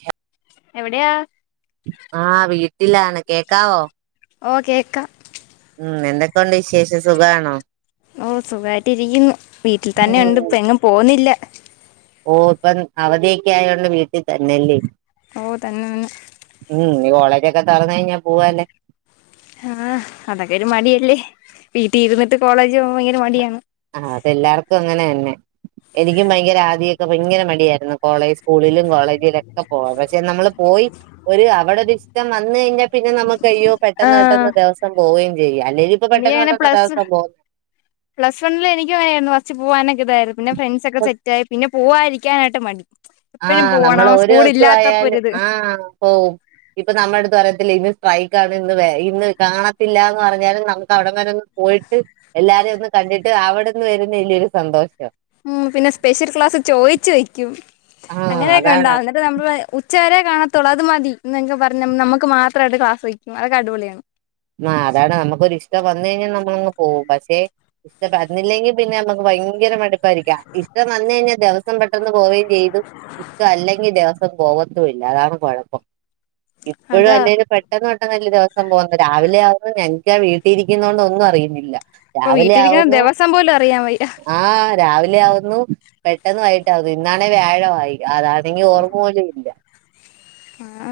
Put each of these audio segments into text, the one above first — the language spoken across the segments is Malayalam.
ചെയ എവിടെയാ ആഹ് വീട്ടിലാണ് കേക്കാവോ ഓഹ് കേക്ക ഉം എന്തൊക്കെയൊണ്ട് വിശേഷം സുഖമാണോ ഓഹ് സുഖായിട്ട് ഇരിക്കുന്നു വീട്ടിൽ തന്നെ ഉണ്ട് ഇപ്പ എങ്ങും പോന്നില്ല ഓഹ് ഇപ്പം അവധിയൊക്കെ ആയോണ്ട് വീട്ടിൽ തന്നെയല്ലേ ഓഹ് തന്നെതന്ന ഉം ഇനി കോളേജൊക്കെ തുറന്നു കഴിഞ്ഞാൽ പൂവാല്ലേ ആഹ് അതൊക്കെ ഒരു മടിയല്ലേ വീട്ടിൽ ഇരുന്നിട്ട് കോളേജ് പോകുമ്പോ ഭയങ്കര മടിയാണ് ആഹ് അതെല്ലാർക്കും അങ്ങനെ തന്നെ എനിക്കും ഭയങ്കര ആദ്യൊക്കെ ഭയങ്കര മടിയായിരുന്നു കോളേജ് സ്കൂളിലും കോളേജിലൊക്കെ പോവാൻ പക്ഷെ നമ്മള് പോയി ഒരു അവിടൊരു ഇഷ്ടം വന്ന് കഴിഞ്ഞാൽ പിന്നെ നമുക്കയ്യോ പെട്ടെന്ന് ആഹ് പെട്ടെന്ന് ദിവസം പോവുകയും ചെയും അല്ലെങ്കിൽ പെട്ടെന്ന് എനിക്കങ്ങനെ പെട്ടന്ന് അതാണ് പ്ലസ് സംഭവം പ്ലസ് വണ്ണില് എനിക്ക് വയ്യാരുന്നു കൊറച്ചു പോവാനൊക്കെ ഇതായിരുന്നു പിന്നെ ഫ്രണ്ട്സ് ഇപ്പൊ ഒക്കെ സെറ്റായി പിന്നെ പോവതിരിക്കാനായിട്ട് മടി എപ്പഴും ആഹ് നമ്മൾ പോണം ഒരു സ്കൂൾ ഇല്ലാത്തപ്പോ ദിവസായാലും ഒരിത് ആഹ് പോവും ഇപ്പൊ നമ്മുടെ എടുത്തു പ്രായത്തിലെ ഇന്ന് സ്ട്രൈക്കണ് ഇന്ന് വ ഇന്ന് കാണത്തില്ല എന്ന് പറഞ്ഞാലും നമുക്ക് അവിടെ വരെന്നും പോയിട്ട് എല്ലാരെയൊന്ന് കണ്ടിട്ട് അവിടെന്ന് വരുന്ന വലിയൊരു സന്തോഷം ഉം പിന്നെ സ്പെഷ്യൽ ക്ലാസ് ചോയിച്ച് വെക്കും ആഹ് അങ്ങനെയൊക്കെ അതാണ് ഉണ്ടാവ അത് നമ്മൾ ഉച്ചവരെ കാണത്തുള്ളൂ അത് മതി എന്നൊക്ക പറഞ് നമുക്ക് മാത്രമായിട്ട് ക്ലാസ് വക്കും അതൊക്ക അടിപൊളിയാണ് ആഹ് അതാണ് നമുക്കൊരിഷ്ടം വന്ന് കഴിഞ്ഞാൽ നമ്മളങ്ങ് പോകും പക്ഷെ [unintelligible] പിന്നെ നമുക്ക് ഭയങ്കര മട് രിക്കാം ഇഷ്ടം വന്നു കഴിഞ്ഞാൽ ദിവസം പെട്ടന്ന് പോവുകയും ചെയ്തു ഇഷ്ടം അല്ലെങ്കിൽ ദിവസ് സം പോവത്തുവില്ല അതാണ് കൊഴപ്പം ഇപ്പഴും അതാ അല്ലേല് പെട്ടെന്ന് പെട്ടെന്നല്ലേ ദിവസം പോന്നെ രാവിലെ ആവുമ്പ എനിക്ക വീട്ടിരിക്കുന്ന കൊണ്ട് ഒന്നും അറിയുന്നില്ല ഇപ്പൊ വീട്ടിരിക്കാൻ ദെവസം പോലും അറിയാൻ വയ്യ ആഹ് രാവിലെ ആവുന്നു പെട്ടെന്ന് വൈകിട്ടാവുന്നു ഇന്നാണേ വ്യാഴവായി അതാണെങ്കി ഓർമ്മ പോലും ഇല്ല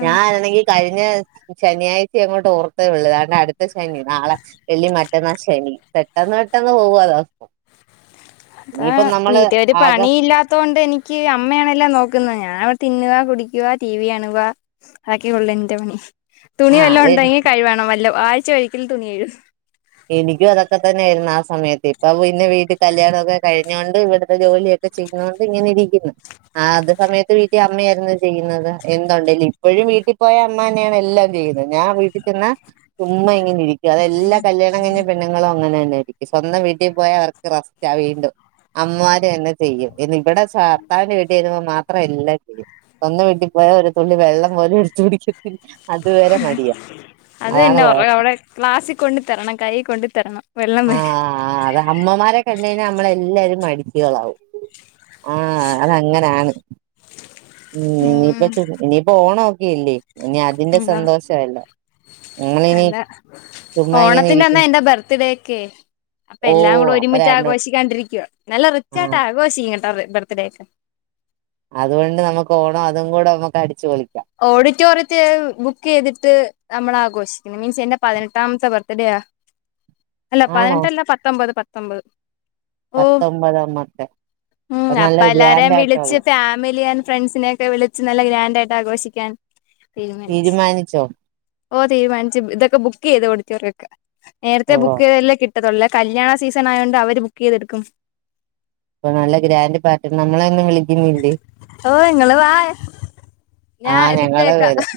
ഞാനാണെങ്കി കഴിഞ്ഞ ശനിയാഴ്ച അങ്ങോട്ട് ഓർത്തേ ഉള്ളു താണ്ട അടുത്ത ശനി നാളെ വെള്ളി മ റ്റന്നാ ശനി പെട്ടെന്ന് പെട്ടെന്ന് പോവ ദെ അതാ വീട്ടി ഒരു ആകെ പണി ഇല്ലാത്തൊണ്ട് എനിക് ക്ക് അമ്മയാണെല്ലാം നോക്കുന്നെ ഞാൻ തിന്നുക കുടിക്കുക ടി വി കാണുവ അതൊക്കെ ഒള്ളൂ എന്റെ പണി തുണി ആ വല്ലോം അത് ഉണ്ടെങ്കി കഴിവണം വല്ല ആഴ്ച ഒരിക്കൽ തുണി കഴുകും എനിക്കും അതൊക്കെ തന്നൊയായിരുന്നു ആ സമയത്ത് ഇപ്പൊ പിന്നെ വീട്ടിൽ കല്യാണവൊക്കെ കഴിഞ്ഞൊണ്ട് ഇവിടെ ജോലിയൊക്കെ ചെയ്തോണ്ട് ഇങ്ങനെ ഇരിക്കുന്നു ആഹ് അത് സമയത്ത് വീട്ടിൽ അമ്മയായിരുന്നു ചെയ്യുന്നത് എന്തുണ്ടേലും ഇപ്പോഴും വീട്ടിൽ പോയ അമ്മ തന്നെയാണ് എല്ല ജോലി ചെയ്യുന്നത് ഞാൻ വീട്ടിൽ ചെന്ന ചുമ്മ ഇങ്ങനെ ഇരിക്കും അതെല്ലാം കല്യാണം കഴിഞ്ഞ പെണ്ണു ങ്ങളും അങ്ങനെ തന്നെയായിരിക്കും സ്വന്തം വീട്ടിൽ പോയ അവർക്ക് റസ്റ്റ വീണ്ടും അമ്മമാര് തന്ന ചെയ്യും ഇന്നിവിട ഭർത്താവിന്റെ വീട്ടി ചെല്ലുമ്പോൾ മാത്രം എല്ലാം ചെയ്യും സ്വന്തം വീട്ടി പോയാ ഒരു തുള്ളി വെള്ളം പോലും എടുത്തു കുടിക്കത് ത്തില്ല. അതുവരെ മടിയാ അതാണ് കൊഴപ്പം ഗ്ലാസി കൊണ്ട് തരണം കയ്യി കൊണ്ടു തരണം വെള്ളം വരെ ആഹ് അത അമ്മമാരെ കണ്ട് കഴിഞ്ഞാ നമ്മളെ എല്ലാരും മടിച്ചികളാവും ആഹ് അതങ്ങനാണ് ഉം ഇനിയിപ്പ ഇനിയിപ്പോ ഓണവൊക്കെ അല്ലെ ഇനി അതിന്റെ എന്താ സന്തോഷവയെല്ലാം അല്ല ഇങ്ങനെ ഇരിക്കും ഓണത്തിന്റന്നാ എന്റെ ബർത്ത്ഡേ ഒക്കെയെ അപ്പൊ ഓ എല്ലാം കൂടെ അപ്പൊ ഒരുമിച്ച് രണ്ടു ആഘോഷിക്കാണ്ടിരിക്കുവ നല്ല റിചായിട്ട് ആഹ് ആഘോഷിക്കും കേട്ട ബർത്ത്ഡേ ഒക്ക അതുകൊണ്ട് നമുക്ക് ഓണം അതും കൂടെ നമുക്ക് അടിച്ചുപൊളിക്കാം ഓഡിറ്റോറിയത്തി ബുക്ക് ചെയ്തിട്ട് നമ്മൾ ആഘോഷി മീൻസ് എന്റെ പതിനെട്ടാമത്തെ ബർത്ത്ഡേയാ [inaudible] അല്ല ആണോ പതിനെട്ടല്ല പത്തൊമ്പത് പത്തൊമ്പത് ഓഹ് പത്തൊമ്പതാമത്തെ അപ്പൊ ഉം നല്ല അപ്പ എല്ലാരെയും ഗ്രാൻഡായിട്ടുള്ള വിളിച്ച് ഫാമിലി ആൻഡ് ഫ്രണ്ട്സിനെ ഒക്കെ വിളിച്ച് നല്ല ഗ്രാൻഡായിട്ട് ആഘോഷിക്കാൻ തീരുമാനിച്ചു തീരുമാനിച്ചോ ഓഹ് തീരുമാനിച്ചു ഇതൊക്കെ ബുക്ക് ചെയ്ത് ഓഡിറ്റോറിയം ഒക്ക നേരത്തെ ഓഹ് ബുക്ക് ചെയ്താലല്ലേ കിട് ട്ടത്തൊള്ള് കല്യാണ സീസൺ ആയോണ്ട് അവര് ബുക്ക് ചെയ്തെടുക്കും ഇപ്പൊ നല്ല ഗ്രാൻഡ് പാർട്ടി നമ്മളെ ഒന്നും വിളിക്കുന്നില്ലേ ഓഹ് നിങ്ങള് വായൊ ആഹ് ഞങ്ങള് വരാം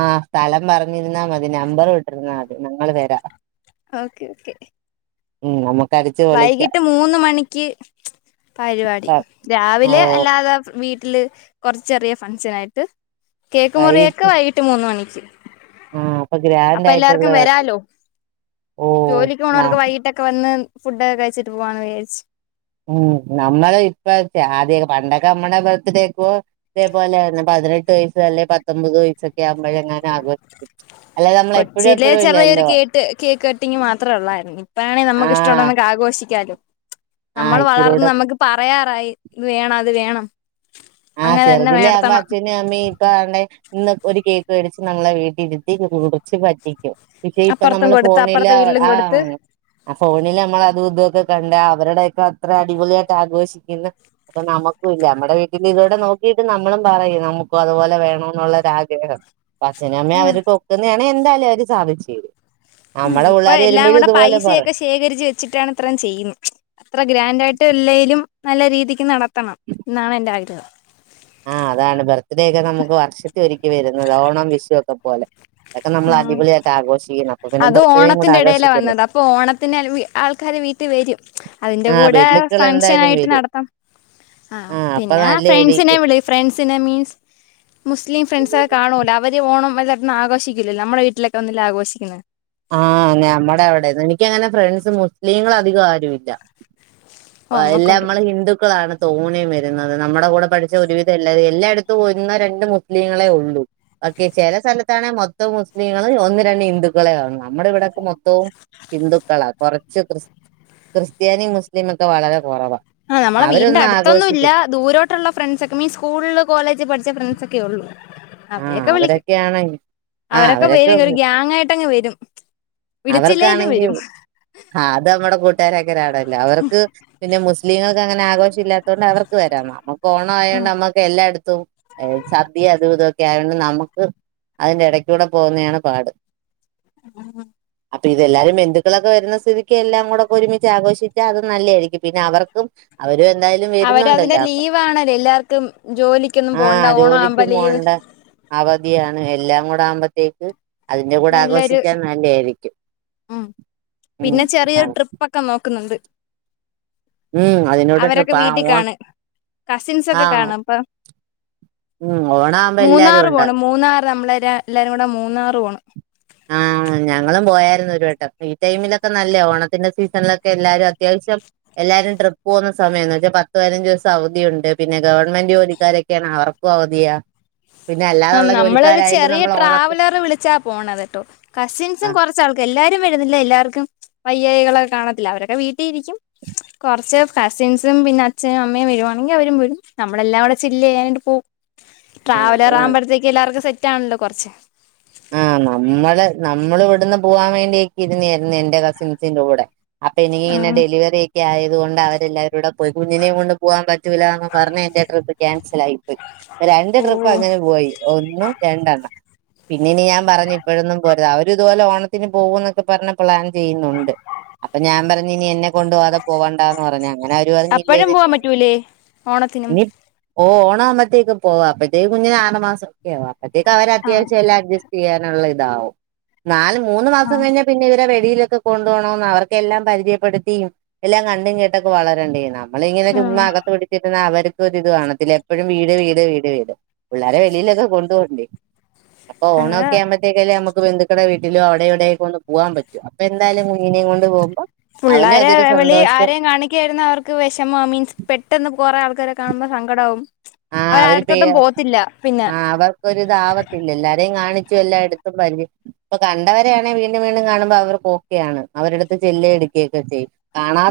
ആഹ് സ്ഥലം പറഞ്ഞിരുന്നാ മതി നമ്പർ ഇട്ടിരുന്നാൽ മതി ഞങ്ങള് വരാം ഓക്കെ ഓക്കെ ഉം നമുക്കടിച്ച് വൈകിട്ട് മൂന്ന് മണിക്ക് ക പരിപാടി ഓ രാവിലെ അല്ലാതെ വീ ട്ടില് കുറച്ച് ചെറിയ ഫംഗഷൻ ആയിട്ട് കേക്ക് മുറിയൊക്കെ വൈകിട്ട് മൂന്ന് മണിക്ക് ആ അപ്പൊ ഗ്രാൻഡ് അപ്പൊ എല്ലാവർക്കും ആയിട്ടുള്ളതാക്കി വരാലോ ഓ ജോലിക്ക് ന പോണവർക്ക് വൈകിട്ടക് ക്കെ വന്ന് ഫുഡൊക്ക കഴിച്ചട്ട് പോവാന്ന് വിചാരിച്ച് ഉം നമ്മള് ഇപ്പ ആദ്യ പണ്ടൊക്കെ അമ്മടെ ബർത്ത്ഡേക്കോ. ഇതേപോലെ ആയിരുന്നു പതിനെട്ട് വയസ്സ് അല്ലെങ്കി പത്തൊമ്പത് വയസ്സൊക്കെ ആവുമ്പോഴെങ്ങാനും ആഘോഷിക്കും. അല്ലാതെ നമ്മള് എപ്പഴും കൊച്ചിയില് എപ്പഴും ചെറിയൊരു ഇല്ലല്ലോ കേട്ട് കേക്ക് കട്ടിങ്ങ് മാത്രോ ഉള്ളായിരുന്നു ഇപ്പഴാണെങ്കിൽ ആഹ് നമുക്കിഷ്ടമ്മുള്ളത് ആഘോഷിക്ക ലും ആഹ് നമ്മൾ വളർന്ന് ഇച്ചിരൂടെ നമുക്ക് പറയാറായി ഇത് വേണം അത് വേണം. ആഹ് അങ്ങനെ തന്നെ ചെറുതിലേ ആവുമ്പാ നടത്തണം ചെ പിന്നെമ്മീ കാണ് ണെ ഇപ്പ അ ഇന്ന് ഒരു കേക്ക് മേടിച്ച് നമ്മളെ വീട്ടിരുത്തി കുടിച്ച് പറ്റിക്കും പക്ഷെ ഇപ്പ അപ്പുറത്തും നമ്മള് കൊടുത്ത് ഫോണിലാ അപ്പുറത്തെ അവിടെ വീട്ടിലും കൊടുത്ത് ആണ് ആ ഫോണിൽ നമ്മൾ അതും ഇതൊക്കെ കണ്ട അവരുടെയൊക്കെ അത്ര അടിപൊളിയായിട്ട് ആഘോഷിക്കുന്നു. അപ്പ നമുക്കൂല്ല നമ്മടെ വീട്ടി പിന്നെ ഇതോടെ നോക്കിയിട്ട് നമ്മളും പറയും നമുക്കും അതുപോലെ വേണം എന്നുള്ളൊര് ആഗ്രഹം അച്ചഛനും അമ്മയും ആഹ് അവര് ഒക്കുന്നാണെങ്കി എന്തായാലും അവര് സാധിച്ച് തരും. ഉം നമ്മളെ ഇപ്പൊ പിള്ളോര് എല്ലാം വരുമ്പോഴും കൂടെ ഇതുപോലെ പൈസയൊക്കെ പറയും. ശേഖരിച്ച് വെച്ചിട്ടാണ് ഇത്രയും ചെയ്യുന്നത് അത്ര ഗ്രാൻഡ് ആയിട്ട് അല്ലേലും നല്ല രീതിക്ക് നടത്തണം എന്നാണ് എൻ്റെ ആഗ്രഹം. ആഹ് അതാണ് ബർത്ത്ഡേ ഒക്കെ നമക്ക് വർഷത്തിൽ ഒരിക്കെ വരുന്നതാ ഓണം വിഷും ഒക്കെ പോലെ. അതൊക്കെ നമ്മള ആഹ് അടിപൊളിയായിട്ട് ആഘോഷിക്കുന്നു അപ്പൊ പിന്നെ ബർത്ത്ഡേയും കൂടെ ആഘോഷിക്കുന്നു ഇപ്പോ ഓണത്തിന് അൽ ആൾക്കാർ വീട്ടിൽ വരും. അതിന്റെ ആ കൂടെ ബന്ധുക്കൾ ഫക്ഷൻ എന്തായാലും ആയിട്ട് വരും നടത്താം ആ അപ്പൊ പിന്നേ ഫ്രണ്ട്സിനെ നല്ലയായിരിക്കും വിളി ഫ്രണ്ട്സിനെ മീൻസ് മുസ്ലിം ഫ്രണ്ട്സ് ഒക്കെ കാണുമല്ലൊ അവര് ഓണം വല്തായിട്ടൊന്നും ആഘോഷിക്കില്ലല്ലോ നമ്മളെ വീട്ടിലൊക്കെ വന്നല്ലെ ആഘോഷിക്കുന്നത്. ആഹ് ഞമ്മടെ അവിടെ എനിക്കങ്ങനെ ഫ്രണ്ട്സ് മുസ്ലിങ്ങൾ അധികം ആരു ഇല്ല്യാ ഓ എല്ലാം അമ്മക്കൊണ്ട് നമ്മള് ഹിന്ദുക്കളാണ്. തോനിം വരുന്നത് നമ്മുടെ കൂടെ പഠിച്ചത് ഒരുവിധല്ലയെല്ലാരും എല്ലായിടത്തും ഒന്നോ രണ്ടോ മുസ്ലിങ്ങളെ ഉള്ളൂ. ഓക്കെ ചില സ്ഥലത്താണെങ്കി മൊത്തം മുസ്ലിങ്ങളും ഒന്ന് രണ്ട് ഹിന്ദുക്കളെ കാണു ആ നമ്മടെ ഇവിടെയൊക്കെ മൊത്തവും ഹിന്ദുക്കളാ കൊറച്ച് ക്രിസ് ക്രിസ്ത്യാനി മുസ്ലിംമൊക്കെ വളരെ കുറവാ. ആഹ് നമ്മടെ വീടിന്റെ അവരൊന്നും അടുത്തൊന്നും ഇല്ല ആഘോഷിക്കും ദൂരോട്ട് ട്ടുള്ള ഫ്രണ്ട്സ് ഒക്കെ മീൻസ് സ്കൂള് കോളേജ് പഠിച്ച ഫ്രണ്ട്സ് ഒക്കെ ഉള്ളൂ ആഹ് അവരൊക്കെ വിളിക്കും അവരൊക്കെയാണെങ്കി അവരൊക്കെ വരും ഒരു ഗ്യാങ്ങ് ആയിട്ടങ്ങ് വരും. വിളിച്ചില്ലേലും അവർക്കാണെങ്കിൽ വരും. ആഹ് അത് നമ്മടെ കൂട്ടുകാര അങ്ങനാണല്ലൊ അവർക്ക് പിന്നെ മുസ്ലീങ്ങൾക്ക് അങ്ങനെ ആഘോഷം ഇല്ലാ ണ്ട് അവർക്ക് വരാം നമ്മക്ക് ഓണാ ആയതോണ്ട് നമ്മുക്ക് എല്ലായിടത്തും ഹ് സദ്യും അതും ഇതൊ ആയോണ്ട് നമക്ക് അതിന്റെ ഇടയ് കൂടെ പോകുന്നതാണ് പാട് ഉം അപ്പൊ ഇതെല്ലാരും ബന്ധുക്കളൊക്കെ വരുന്ന സ്ഥിതിക്ക് എല്ലാം കൂടെ ഒക്കെ ഒരുമിച്ച് ആഘോഷിച്ചാ അത് നല്ല്യേ ആയിരിക്കും പിന്നെ അവർക്കും അവരും എന്തായാലും അവര് അതിന്റെ വരുന്നുണ്ടല്ലോ. അപ്പൊ ലീവ് ആണല്ലോ എല്ലാവർക്കും ജോലിക്കൊന്നും ആഹ് പോണ്ട ഓണം ആവുമ്പോ ജോലിക്കും ലീവ് പോകണ്ട. അവധിയാണ് എല്ലാം കൂടെ ആവുമ്പഴ്ത്തേക്ക് അതിന്റെ കൂടെ നല്ലൊരു ആഘോഷിച്ചാൽ നല്ല്യേ ആയിരിക്കും. ഉം ഉം പിന്നെ ആ ചെറിയൊരു ട്രിപ്പ് ഒക്കെ നോക്കുന്നുണ്ട്. ഉം അതിനോട് അവരൊക്കെ ട്രിപ്പ് ആ വീട്ടിൽ ഓ കാണും കസിൻസ് ആ ഒക്കെ കാണും അപ്പൊ ഉം ഓണാകുമ്പോ എല്ലാരും മൂന്നാറ് ഉണ്ടാവും പോണം മൂന്നാറ് നമ്മളെ എര എല്ലാരും കൂടെ മൂന്നാറ് പോണം. ആഹ് ഞങ്ങളും പോയായിരുന്നു ഒരു വട്ടം ഈ ടൈമിലൊക്കെ നല്ലേ ഓണത്തിന്റെ സീസണിലൊക്കെ എല്ലാരും അത്യാവശ്യം- എല്ലാരും ട്രിപ്പ് പോകുന്ന സമയാ. എന്ന് വെച്ചാ പത്ത്പതിനഞ്ച് ദിവസം അവധിയുണ്ട് പിന്നെ ഗവൺമെന്റ് ജോലിക്കാരൊക്കെയാണെ അവർ അവധിയാ പിന്നെ ആഹ് അല്ലാതുള്ള നമ്മളൊരു ജോലിക്കാരായാലും ചെറിയ നമ്മൾ ഓണത്തി ട്രാവലർ വിളിച്ചാ പോണത് കേട്ടോ കസിൻസും ആഹ് കൊറച്ചാൾക് എല്ലാരും വരുന്നില്ല എല്ലാവർക്കും വയ്യായികളൊക്കെ കാണത്തില്ലെ അവരൊക്കെ വീട്ടിലിരിക്കും കൊർച്ച് കസിൻസും പിന്നെ അച്ഛനും അമ്മയും വരുവാണെങ്കിൽ അവരും വരും നമ്മളെല്ലാം വിടെ ചില്ല് ചെയ്യാനായിട്ട് പോവും ആഹ് അത് ട്രാവലർ വേണം. ആവുമ്പോഴത്തേക്ക് എല്ലാവർക്കും സെറ്റ്ആവണല്ലോ കുറച്ച് ആഹ് നമ്മള് നമ്മള് ഇവിടുന്ന് പോവാൻ വേണ്ടിക്കി ഇരുന്നായിരുന്നു എന്റെ കസിൻസിന്റെകൂടെ അപ്പൊ ആ എനിക്കിങ്ങനെ ഡെലിവറി ഒക്കെ ആയത കൊണ്ട് അവരെല്ലാവരും വ്ടെപോയി കുഞ്ഞിനെയും കൊണ്ട് പോകാൻ പറ്റൂല്ല എന്ന് പറഞ്ഞ് എന്റെ ട്രിപ്പ് ക്യാൻസൽ ആയി പോയി രണ്ട് ഓ ട്രിപ്പ് അങ്ങനെ പോയി ഒന്നും രണ്ടെണ്ണം പിന്നീന് ഞാൻ പറഞ്ഞു ഇപ്പഴൊന്നും പോരുത് അവര് ഇതുപോലെ ഓണത്തിന് പോകു എന്നൊക്കെ പറഞ് പ്ലാൻ ചെയ്യുന്നുണ്ട് അപ്പൊ ഞാൻ പറഞ്ഞ് ഇനി എന്നെ കൊണ്ട് പോവാതെ പോകണ്ടാ എന്ന് പറഞ്ഞ് അങ്ങനെ അവരു പറഞ്ഞു ഇല്ല അപ്പഴും പോവാൻ ഇ പറ്റൂലേ ഓണത്തിനും ഓഹ് ഓണാവുമ്പത്തേക് പോക അപ്പത്തേക് കുഞ്ഞിനെ ആറ് മാസംക്കെ ആകും അപ്പഴത്തേക്ക് അവര ആഹ് അത്യാവശ്യം എല്ലാ അട്ജെസ്റ്റ് ചെയ്യാനുള്ളതാകും നാല് മൂന്ന് മാസം ആഹ് കയിഞ്ഞ പിന്നെ ഇവരെ വെളിയിലൊക്കെ കൊണ്ടു പോണംന്ന് അവർക്കെല്ലാം പരിചയപ്പെടുത്തിയും എല്ലാം കണ്ടും കേട്ടൊക്കെ വളരണ്ടെ നമ്മളിങ്ങനെ ഉം ചുമ്മാ അകത്ത് പിടിച്ചിരുന്ന അവരും ഇത് കാണത്തില്ല എപ്പോഴും വീട് വീട് വീട് വീട് പിള്ളേരെ വെളിയിലൊക്കെ കൊണ്ടുപോണ്ടേ അപ്പൊ അത് ഓണോക്കെ ആവുമ്പോ തേക്കും ക്കല്ലേ നമുക്ക് ബന്ധുക്കട വീട്ടിലും അവിടെ ഇവിടെക്കെ ഒന്ന് പോവാൻ പറ്റു അപ്പൊ എന്തായാലും കുഞ്ഞിനേം കൊണ്ട് പോകുമ്പോ അവനും പുള്ളേരെ അതൊരു വെളി സന്തോഷം ആരെയും കാണിക്കായിരുന്ന അവർക്ക് ക്ക് വിഷമോ മീൻസ് പെട്ടെന്ന് കുറേ ആൾക്കാരെ കാണുമ്പോ സങ്കടാവും ആ അവരടുത്തോട്ടും പോകത്തില്ല പിന്നെ ഒരു ഇതാവത്തില്ല എല്ലാരേം കാണിച്ചു എല്ലാം എടുത്തും പരി ഇപ്പൊ കണ്ടവര ആണെങ്കിൽ വീണ്ടും വീണ്ടും കാണുമ്പോ അവർക്ക്ഓക്കെയാണ് അവരടുത്ത് ചെല്ലെ എടുക്കുകയൊക്കെ ചെയ്യും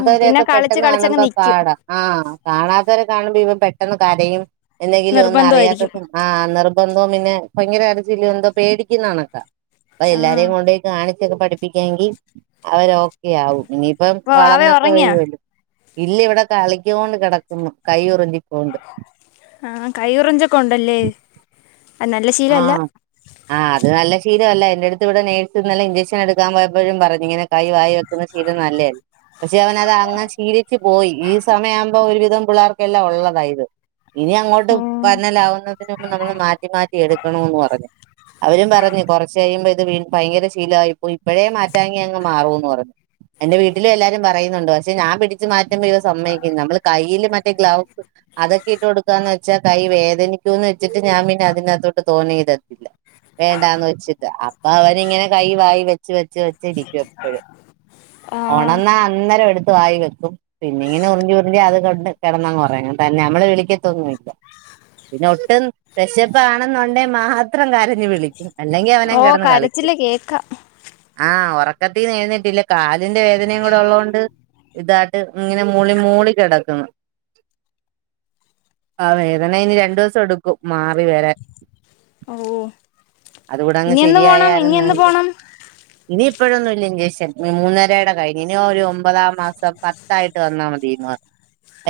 ഉം പിന്നെ കളിച്ച് പെട്ടെന്ന് കളിച്ചങ്ങ് കാണുമ്പോ നിക്കും പാടാ ആഹ് കാണാത്തവരെ കാണുമ്പോ ഇവൻ പെട്ടെന്ന് കരയും എന്തെങ്കിലും ഒന്നും അറിയാത്ത നിർബന്ധമായിരിക്കും ആഹ് നിർബന്ധവും പിന്നെ ഭയങ്കര കർച്ചീലും എന്തോ പേടിക്കുന്ന കണൊക്കാ അപ്പ ആഹ് എല്ലാരെയും കൊണ്ടുപോയി കാണിച്ചൊക്കെ പഠിപ്പിക്കാെങ്കിൽ അവര ഓക്കെയാവും ഇനി അപ്പം അപ്പൊ വാവേ വളർന്നൊക്കെ ഉറങ്ങിയാ വരുവല്ലോ ഇല്ലെ ഇവിടെ കളിക്കൊണ്ട് കിടക്കുന്നു കൈയൂറമ്പിക്കൊണ്ട് ആഹ് കൈയുറഞ്ചൊക്കെ ഉണ്ടല്ലേ അത് നല്ല ശീലല്ല ആഹ് ആഹ് അത് നല്ല ശീലല്ല എന്റെ അടുത്ത് ഇവിടെ നേഴ്സ് നല്ല ഇഞ്ചെക്ഷൻ എടുക്കാൻ പോയപ്പോഴും പറഞ്ഞു ഇങ്ങനെ കൈ വായി വെക്കുന്ന ശീലം നല്ലതല്ല പക്ഷെ അവനത് അങ്ങെ ശീലി ച്ച് പോയി ഈ സമയമാവുമ്പോ ഒരു വിധം പിള്ളേർക്കെല്ലാം ഉള്ളത ഇത് ഇനി അങ്ങോട്ട് ഉം പറഞ്ഞലാവുന്നതിന് മുമ്പ് നമ്മൾ മാറ്റി മാറ്റി എടുക്കണന്ന് പറഞ്ഞ് അവരും പറഞ്ഞു കുറച്ച കഴിയുമ്പോ ഇത് ഭയങ്കര ശീലമായിപ്പോയി ഇപ്പഴേ മാറ്റാങ്ങി അങ്ങ് മാറൂന്ന് പറഞ്ഞു എന്റെ വീട്ടില എല്ലാരും പറയുന്നുണ്ട് പക്ഷെ ഞാൻ പിടിച്ച് മാറ്റുമ്പോ ഇവൻ സമ്മക്കുന്നു നമ്മൾ കയ്യിയില് മറ്റേ ഗ്ലൗസ് അതൊക്കെ ഇട്ട് കൊടുക്കാന്ന് വെച്ചാൽ കൈ വേദനിക്കൂന്ന് വച്ചിട്ട്ഞാൻ പിന്നെ അതിനകത്തോട്ട് തോനെടത്തില്ല വേണ്ടാന്ന് വെച്ചിട്ട് അപ്പൊ അവരിങ്ങനെ കൈ വായി വെച്ച് വെച്ച് വെച്ചിരിക്കും എപ്പഴും ആഹ് ഉണർന്നാ അന്നേരം എടുത്ത് വായി വെക്കും പിന്നെ ഇങ്ങനെ ഉറഞ്ചി ഉറഞ്ചി അത് കൊണ്ട് കിടന്ന് ഉറങ്ങും തന്നെ നമ്മളെ വിളിക്കത്തൊന്നുല്ല പിന്നെ ഒട്ടും വിശപ്പാണെന്നുണ്ടേ മാത്രം കരഞ്ഞു വിളിക്കും അല്ലെങ്കി ഓ അവന്ങ്ങ് കിടന്ന് കളിക്കും കരച്ചില് കേക്കാം ആഹ് ഉറക്കത്തിന്നെഴ്നേറ്റ് കാലിന്റെ വേദനയും കൂടെ ഉള്ളതുകൊണ്ട് ഇതാട്ട് ഇങ്ങനെ മൂളി മൂളി കിടക്കുന്നു ആഹ് വേദന ഇനി രണ്ടു ദിവസം എടുക്കും മാറി വരാൻ, ഓഹ് അതുകൂടെ അങ്ങ് ശെരിയായാരുന്നേ എന്ന് പോണം ഇനി ഇപ്പോഴൊന്നും ഇല്ല ഇൻജെക്ഷൻ മൂന്നരയുടെ കഴിഞ്ഞ് ഇനി ഒരു ഒമ്പതാം മാസം പത്തായിട്ട് വന്നാൽ മതിയെന്ന് പറഞ്ഞ്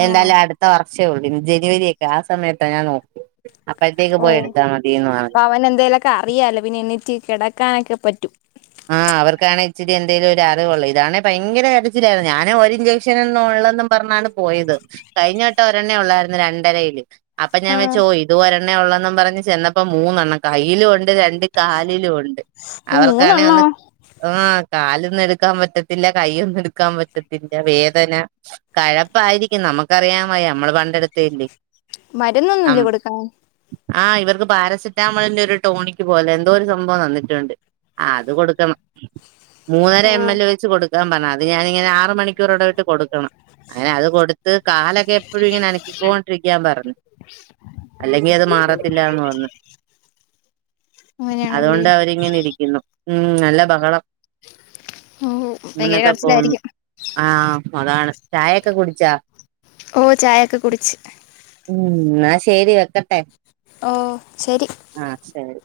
ഓ എന്തായാലും അടുത്ത വർഷേ ഉള്ളൂ ജനുവരിയൊക്കെ ആഹ് സമയത്താ ഞാൻ നോക്കി അപ്പഴത്തേക്ക് ഓ പോയെടു ത്താ മതിയെന്ന് പറ അപ്പൊ അവന് എന്തേലുവൊക്കെ അറിയാലോ പിന്നെ എണീറ്റ് കെടക്കാനൊക്കെ പറ്റും. ആഹ് അവർക്കാണെ ഇച്ചിരി എന്തേലും ഒരു അറിവുള്ളു ഇതാണേ ഭയങ്കര കരച്ചിലായിരുന്നു ഞാന് ഒര് ഇൻജെക്ഷന് ഒന്നും ഉള്ളന്നും പറഞ്ഞാണ് പോയത് കഴിഞ്ഞവട്ടം ഒരെണ്ണേ ഒള്ളായിരുന്നു രണ്ടരയില് അപ്പൊ ഞാൻ ആഹ് വെച്ചു ഇതും ഒര ണ്ണേയുള്ളെന്ന് പറഞ്ഞ് ചെന്നപ്പോ മൂന്നെണ്ണം കയിലും ഉണ്ട് രണ്ട് കാലിലും ഉണ്ട് അവർ മൂന്നെണ്ണോ? ആഹ് കാലൊന്നു എടുക്കാൻ പറ്റത്തില്ല കൈയൊന്നും എടുക്കാൻ പറ്റത്തില്ല വേദന. കഴപ്പിയിരിക്കും നമുക്കറിയാൻ വയ്യ നമ്മള് പണ്ടെടുത്തയല്ലെ മരുന്നൊന്നും ഇല്ലേ കൊടുക്കാൻ ആഹ് ഇവർക്ക് പാരസെറ്റാമോളിന്റെ ഒരു ടോണിക്ക് പോലെ എന്തോ ഒരു സംഭവം തന്നിട്ടുണ്ട്. ആഹ് അത് കൊടുക്കണം മൂന്നര ഓ എം എൽ വെച്ച് കൊടുക്കാൻ പറഞ്ഞതാ അത് ഞാനിങ്ങനെ ആറ് മണിക്കൂർ എട വിട്ട് കൊടുക്കണം. അങ്ങനെ അത് കൊടുത്ത് കാലൊക്കെ എപ്പോഴും ഇങ്ങനെ അനക്കിക്കോണ്ടിരിക്കാൻ പറഞ്ഞു. അല്ലെങ്കി അത് മാറത്തില്ലാന്ന് പറഞ്ഞു. അങ്ങനെയാണല്ലേ അതുകൊണ്ട് അവരിങ്ങനെ ഇരിക്കുന്നു. ഉം നല്ല ബഹളം ഓ ഭയങ്കര മോനൊക്കെ പോന്നു. കരച്ചിലായിരിക്കും ആഹ് അതാണ് ചായയൊക്കെ കുടിച്ചോ? ഓഹ് ചായയൊക്കെ കുടിച്ച്. ഉം എന്നാ ശെരി വെക്കട്ടെ. ഓ ശെരി. ആഹ് ശെരി.